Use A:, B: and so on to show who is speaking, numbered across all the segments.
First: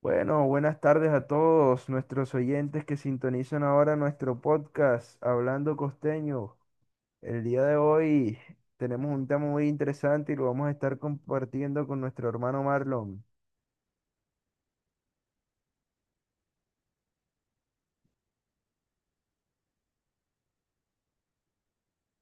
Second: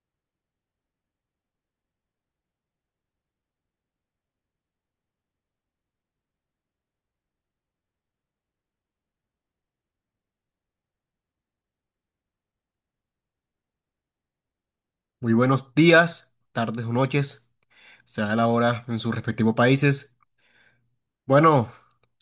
A: Bueno, buenas tardes a todos nuestros oyentes que sintonizan ahora nuestro podcast Hablando Costeño. El día de hoy tenemos un tema muy interesante y lo vamos a estar compartiendo con nuestro hermano Marlon.
B: Muy buenos días, tardes o noches, sea la hora en sus respectivos países. Bueno,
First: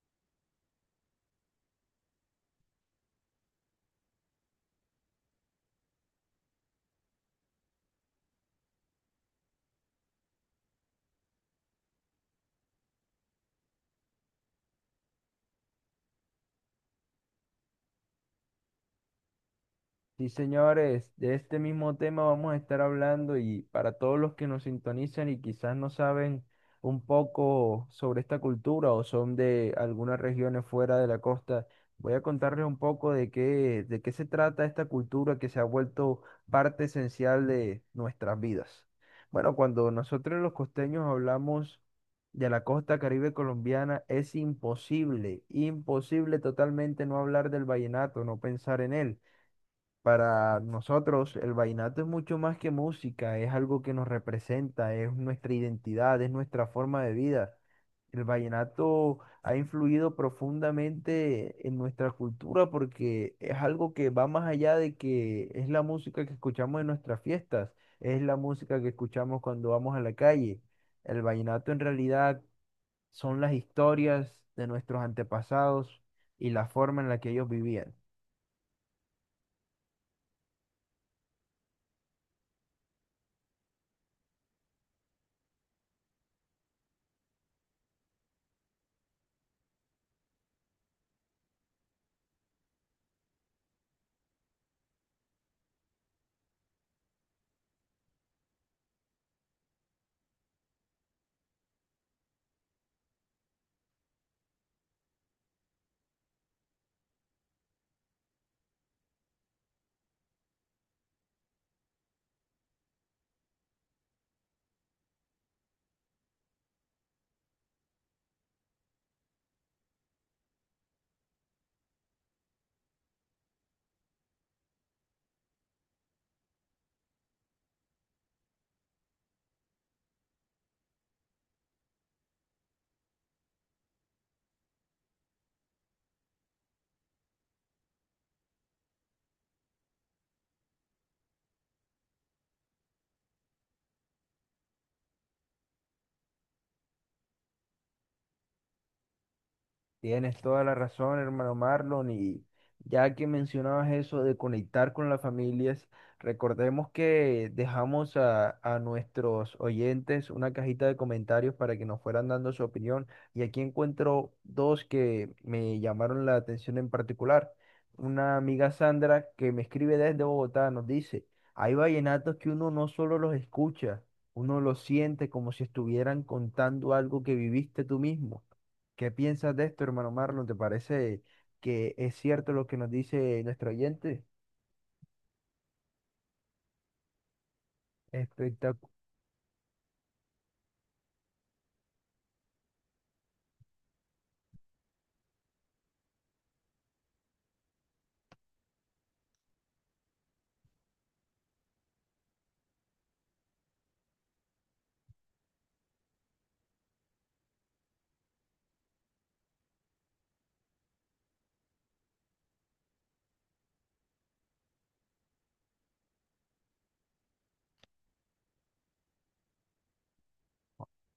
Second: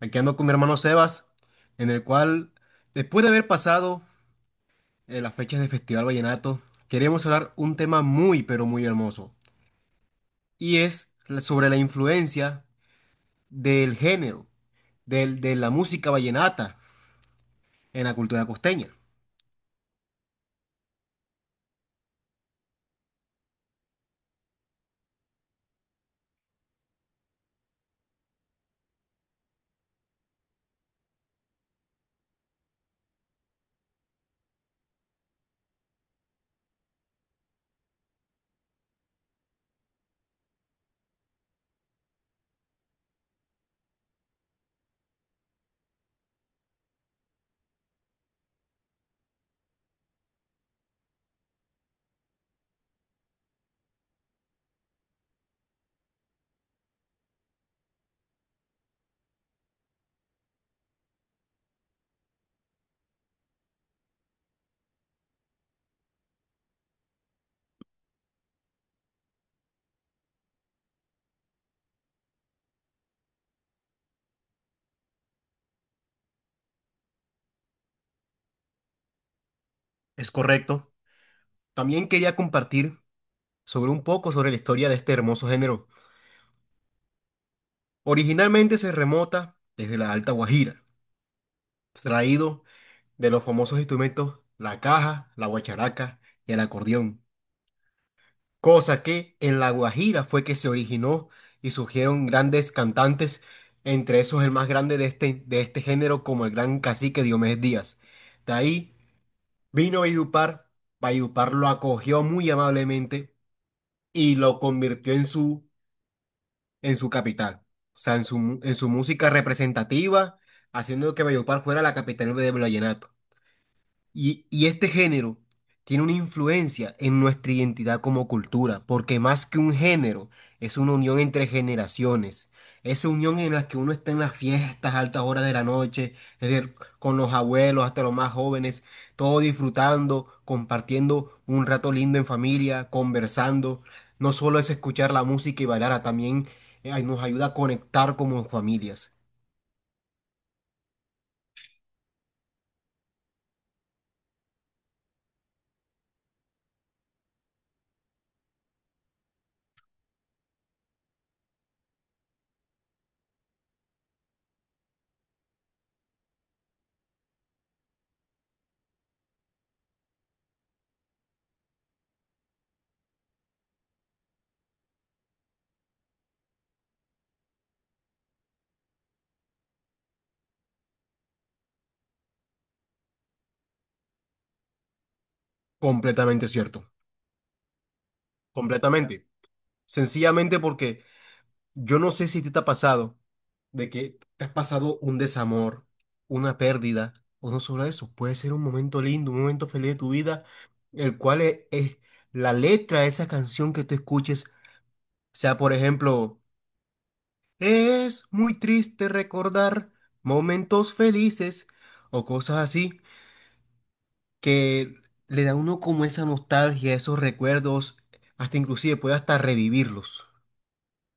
B: aquí ando con mi hermano Sebas, en el cual, después de haber pasado las fechas del Festival Vallenato, queremos hablar un tema muy, pero muy hermoso, y es sobre la influencia del género, de la música vallenata en la cultura costeña.
A: Sí, señores, de este mismo tema vamos a estar hablando y para todos los que nos sintonizan y quizás no saben un poco sobre esta cultura o son de algunas regiones fuera de la costa, voy a contarles un poco de de qué se trata esta cultura que se ha vuelto parte esencial de nuestras vidas. Bueno, cuando nosotros los costeños hablamos de la costa Caribe colombiana, es imposible, imposible totalmente no hablar del vallenato, no pensar en él. Para nosotros el vallenato es mucho más que música, es algo que nos representa, es nuestra identidad, es nuestra forma de vida. El vallenato ha influido profundamente en nuestra cultura porque es algo que va más allá de que es la música que escuchamos en nuestras fiestas, es la música que escuchamos cuando vamos a la calle. El vallenato en realidad son las historias de nuestros antepasados y la forma en la que ellos vivían.
B: Es correcto. También quería compartir sobre un poco sobre la historia de este hermoso género. Originalmente se remota desde la Alta Guajira traído de los famosos instrumentos la caja, la guacharaca y el acordeón, cosa que en La Guajira fue que se originó y surgieron grandes cantantes, entre esos el más grande de este género como el gran cacique Diomedes Díaz. De ahí vino Valledupar, Valledupar lo acogió muy amablemente y lo convirtió en en su capital, o sea, en en su música representativa, haciendo que Valledupar fuera la capital del vallenato. Y este género tiene una influencia en nuestra identidad como cultura, porque más que un género, es una unión entre generaciones. Esa unión en la que uno está en las fiestas, altas horas de la noche, es decir, con los abuelos hasta los más jóvenes, todos disfrutando, compartiendo un rato lindo en familia, conversando. No solo es escuchar la música y bailar, también nos ayuda a conectar como familias.
A: Tienes toda la razón, hermano Marlon, y ya que mencionabas eso de conectar con las familias, recordemos que dejamos a nuestros oyentes una cajita de comentarios para que nos fueran dando su opinión, y aquí encuentro dos que me llamaron la atención en particular. Una amiga Sandra que me escribe desde Bogotá nos dice, hay vallenatos que uno no solo los escucha, uno los siente como si estuvieran contando algo que viviste tú mismo. ¿Qué piensas de esto, hermano Marlon? ¿Te parece que es cierto lo que nos dice nuestro oyente?
B: Completamente cierto.
A: Espectacular.
B: Completamente. Sencillamente porque yo no sé si a ti te ha pasado de que te has pasado un desamor, una pérdida, o no solo eso, puede ser un momento lindo, un momento feliz de tu vida, el cual es la letra de esa canción que tú escuches, sea por ejemplo, es muy triste recordar momentos felices o cosas así, que le da a uno como esa nostalgia, esos recuerdos, hasta inclusive puede hasta revivirlos.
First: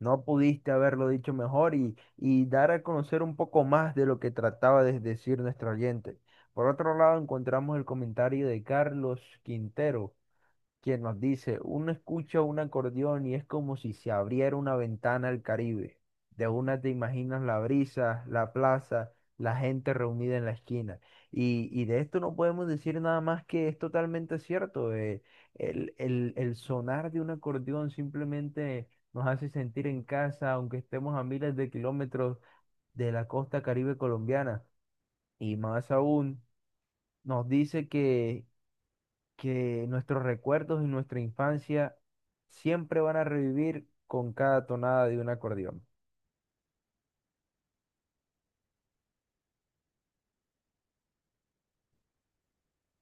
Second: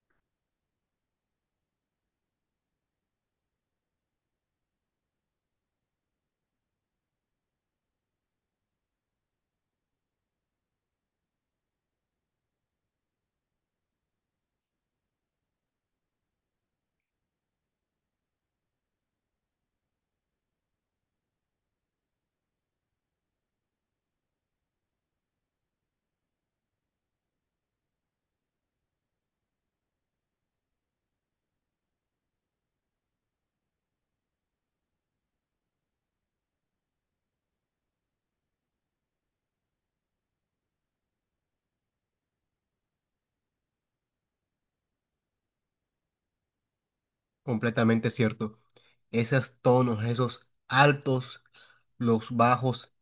A: No pudiste haberlo dicho mejor y, dar a conocer un poco más de lo que trataba de decir nuestro oyente. Por otro lado, encontramos el comentario de Carlos Quintero, quien nos dice, uno escucha un acordeón y es como si se abriera una ventana al Caribe. De una te imaginas la brisa, la plaza, la gente reunida en la esquina. Y, de esto no podemos decir nada más que es totalmente cierto. El sonar de un acordeón simplemente nos hace sentir en casa, aunque estemos a miles de kilómetros de la costa Caribe colombiana. Y más aún, nos dice que nuestros recuerdos y nuestra infancia siempre van a revivir con cada tonada de un acordeón.
B: Completamente cierto. Esos tonos, esos altos, los bajos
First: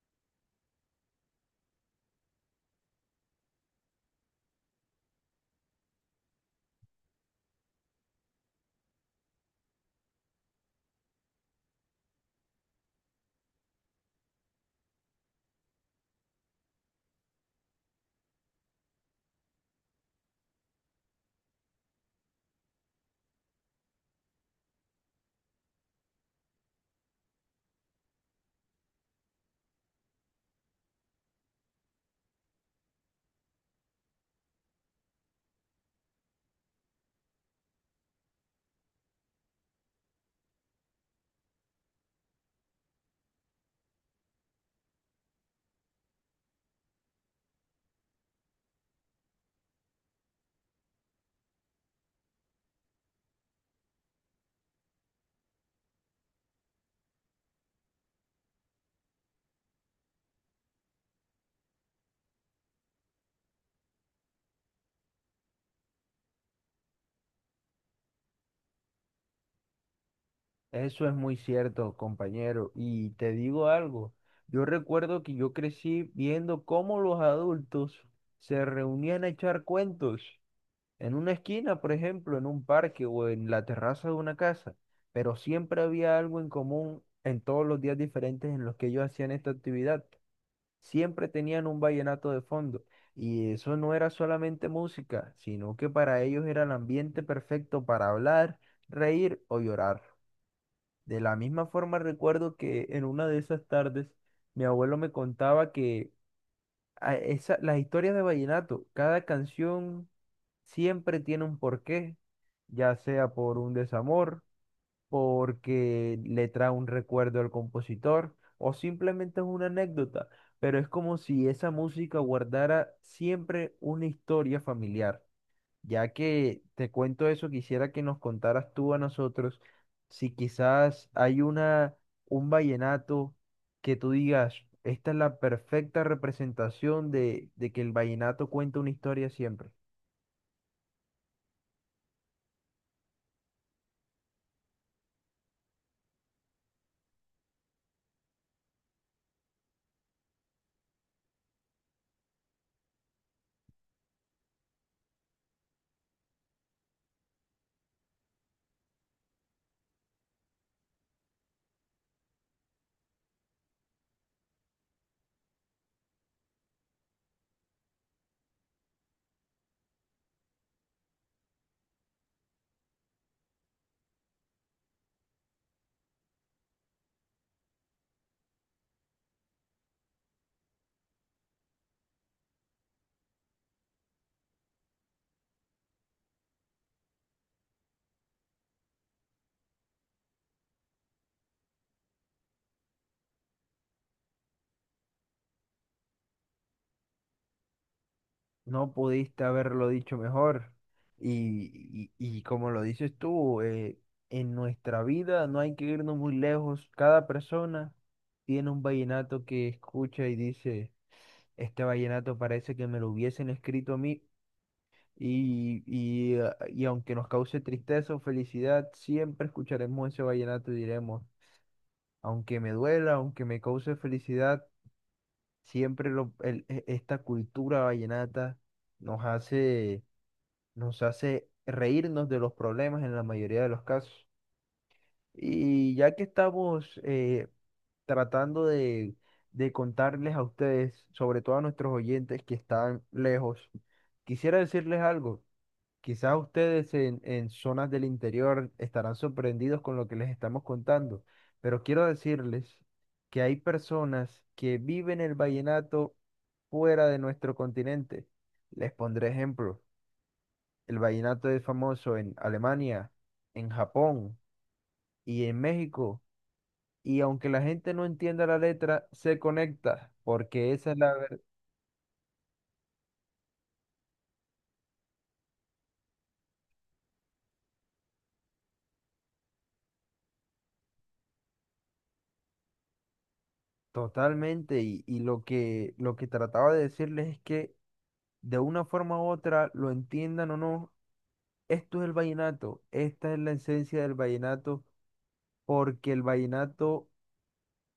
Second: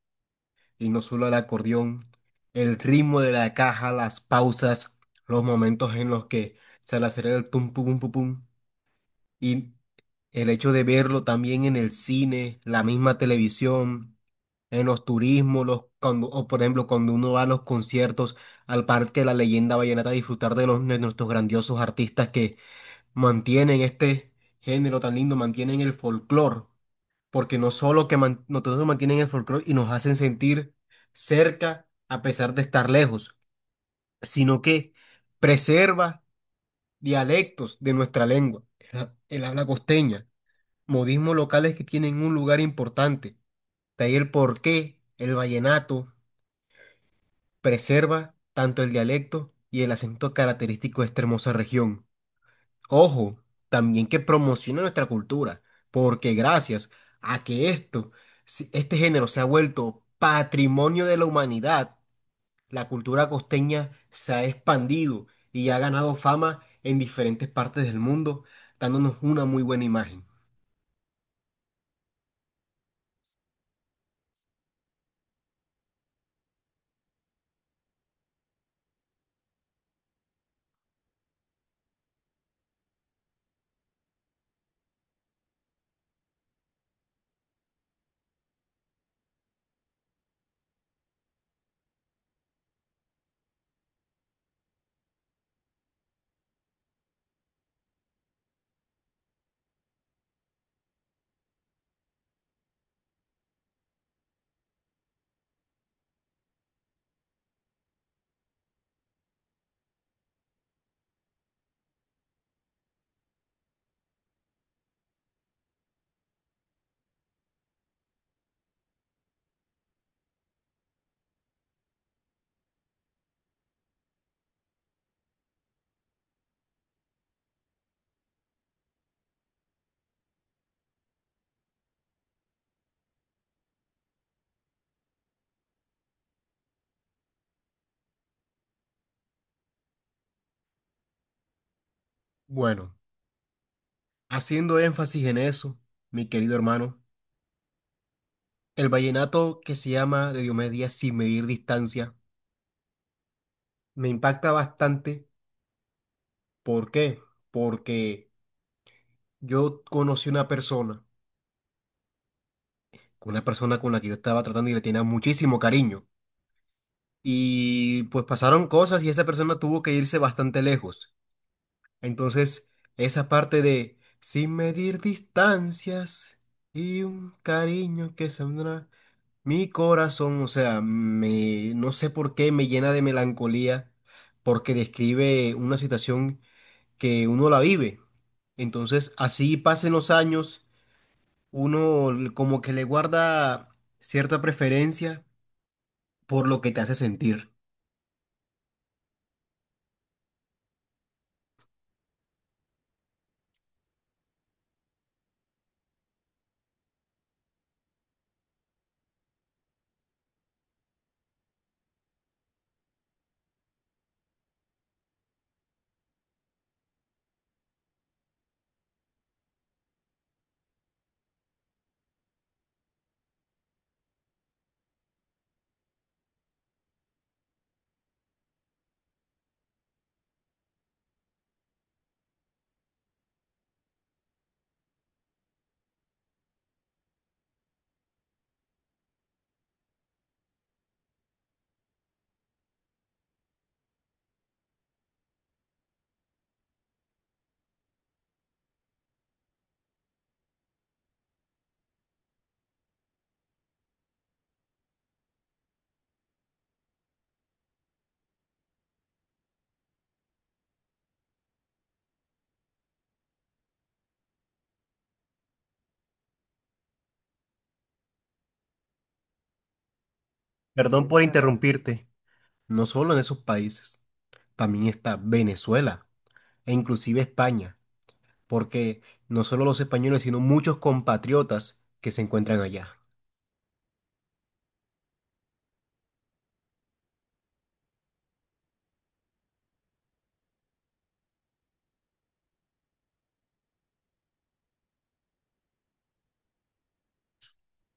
B: y no solo el acordeón, el ritmo de la caja, las pausas, los momentos en los que se le acelera el pum pum pum pum y el hecho de verlo también en el cine, la misma televisión, en los turismos, o por ejemplo cuando uno va a los conciertos al Parque de la Leyenda Vallenata a disfrutar de nuestros grandiosos artistas, mantienen este género tan lindo, mantienen el folclore, porque no solo mantienen el folclore y nos hacen sentir cerca a pesar de estar lejos, sino que preserva dialectos de nuestra lengua, el habla costeña, modismos locales que tienen un lugar importante. De ahí el porqué el vallenato preserva tanto el dialecto y el acento característico de esta hermosa región. Ojo, también que promocione nuestra cultura, porque gracias a que esto, este género se ha vuelto patrimonio de la humanidad, la cultura costeña se ha expandido y ha ganado fama en diferentes partes del mundo, dándonos una muy buena imagen.
A: Eso es muy cierto, compañero. Y te digo algo, yo recuerdo que yo crecí viendo cómo los adultos se reunían a echar cuentos en una esquina, por ejemplo, en un parque o en la terraza de una casa, pero siempre había algo en común en todos los días diferentes en los que ellos hacían esta actividad. Siempre tenían un vallenato de fondo. Y eso no era solamente música, sino que para ellos era el ambiente perfecto para hablar, reír o llorar. De la misma forma recuerdo que en una de esas tardes mi abuelo me contaba que las historias de vallenato, cada canción siempre tiene un porqué, ya sea por un desamor porque le trae un recuerdo al compositor o simplemente es una anécdota, pero es como si esa música guardara siempre una historia familiar. Ya que te cuento eso, quisiera que nos contaras tú a nosotros si quizás hay una un vallenato que tú digas, esta es la perfecta representación de, que el vallenato cuenta una historia siempre.
B: Bueno, haciendo énfasis en eso, mi querido hermano, el vallenato que se llama de Diomedes Díaz Sin Medir Distancia me impacta bastante. ¿Por qué? Porque yo conocí una persona con la que yo estaba tratando y le tenía muchísimo cariño. Y pues pasaron cosas y esa persona tuvo que irse bastante lejos. Entonces, esa parte de sin medir distancias y un cariño que saldrá, mi corazón, o sea, no sé por qué me llena de melancolía porque describe una situación que uno la vive. Entonces, así pasen los años, como que le guarda cierta preferencia por lo que te hace sentir.
A: No pudiste haberlo dicho mejor. Y como lo dices tú, en nuestra vida no hay que irnos muy lejos. Cada persona tiene un vallenato que escucha y dice, este vallenato parece que me lo hubiesen escrito a mí. Y aunque nos cause tristeza o felicidad, siempre escucharemos ese vallenato y diremos, aunque me duela, aunque me cause felicidad, siempre lo- el- e- esta cultura vallenata nos hace nos hace reírnos de los problemas en la mayoría de los casos. Y ya que estamos tratando de, contarles a ustedes, sobre todo a nuestros oyentes que están lejos, quisiera decirles algo. Quizás ustedes en zonas del interior estarán sorprendidos con lo que les estamos contando, pero quiero decirles que hay personas que viven el vallenato fuera de nuestro continente. Les pondré ejemplos. El vallenato es famoso en Alemania, en Japón y en México. Y aunque la gente no entienda la letra, se conecta, porque esa es
B: Perdón
A: la
B: por
A: verdad.
B: interrumpirte. No solo en esos países, también está Venezuela e inclusive España, porque no solo los españoles, sino muchos compatriotas que se encuentran allá.
A: Totalmente. Y, lo que trataba de decirles es que de una forma u otra, lo entiendan o no, esto es el vallenato. Esta es la esencia del vallenato, porque el vallenato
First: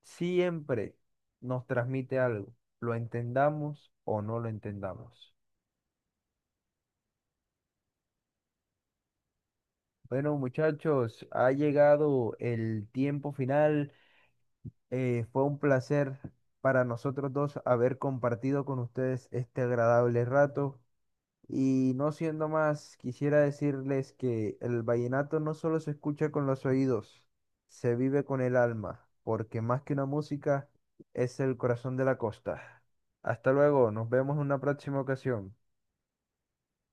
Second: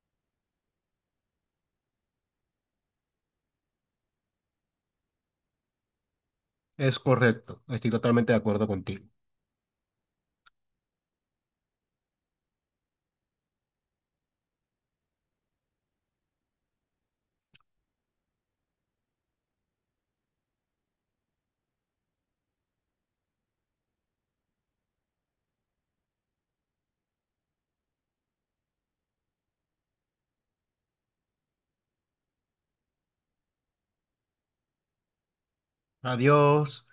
A: siempre nos transmite algo, lo entendamos o no lo entendamos.
B: Es correcto, estoy totalmente de acuerdo contigo.
A: Bueno, muchachos, ha llegado el tiempo final. Fue un placer para nosotros dos haber compartido con ustedes este agradable rato. Y no siendo más, quisiera decirles que el vallenato no solo se escucha con los oídos, se vive con el alma, porque más que una música, es el corazón de la costa. Hasta luego, nos vemos en una próxima ocasión.
B: Adiós.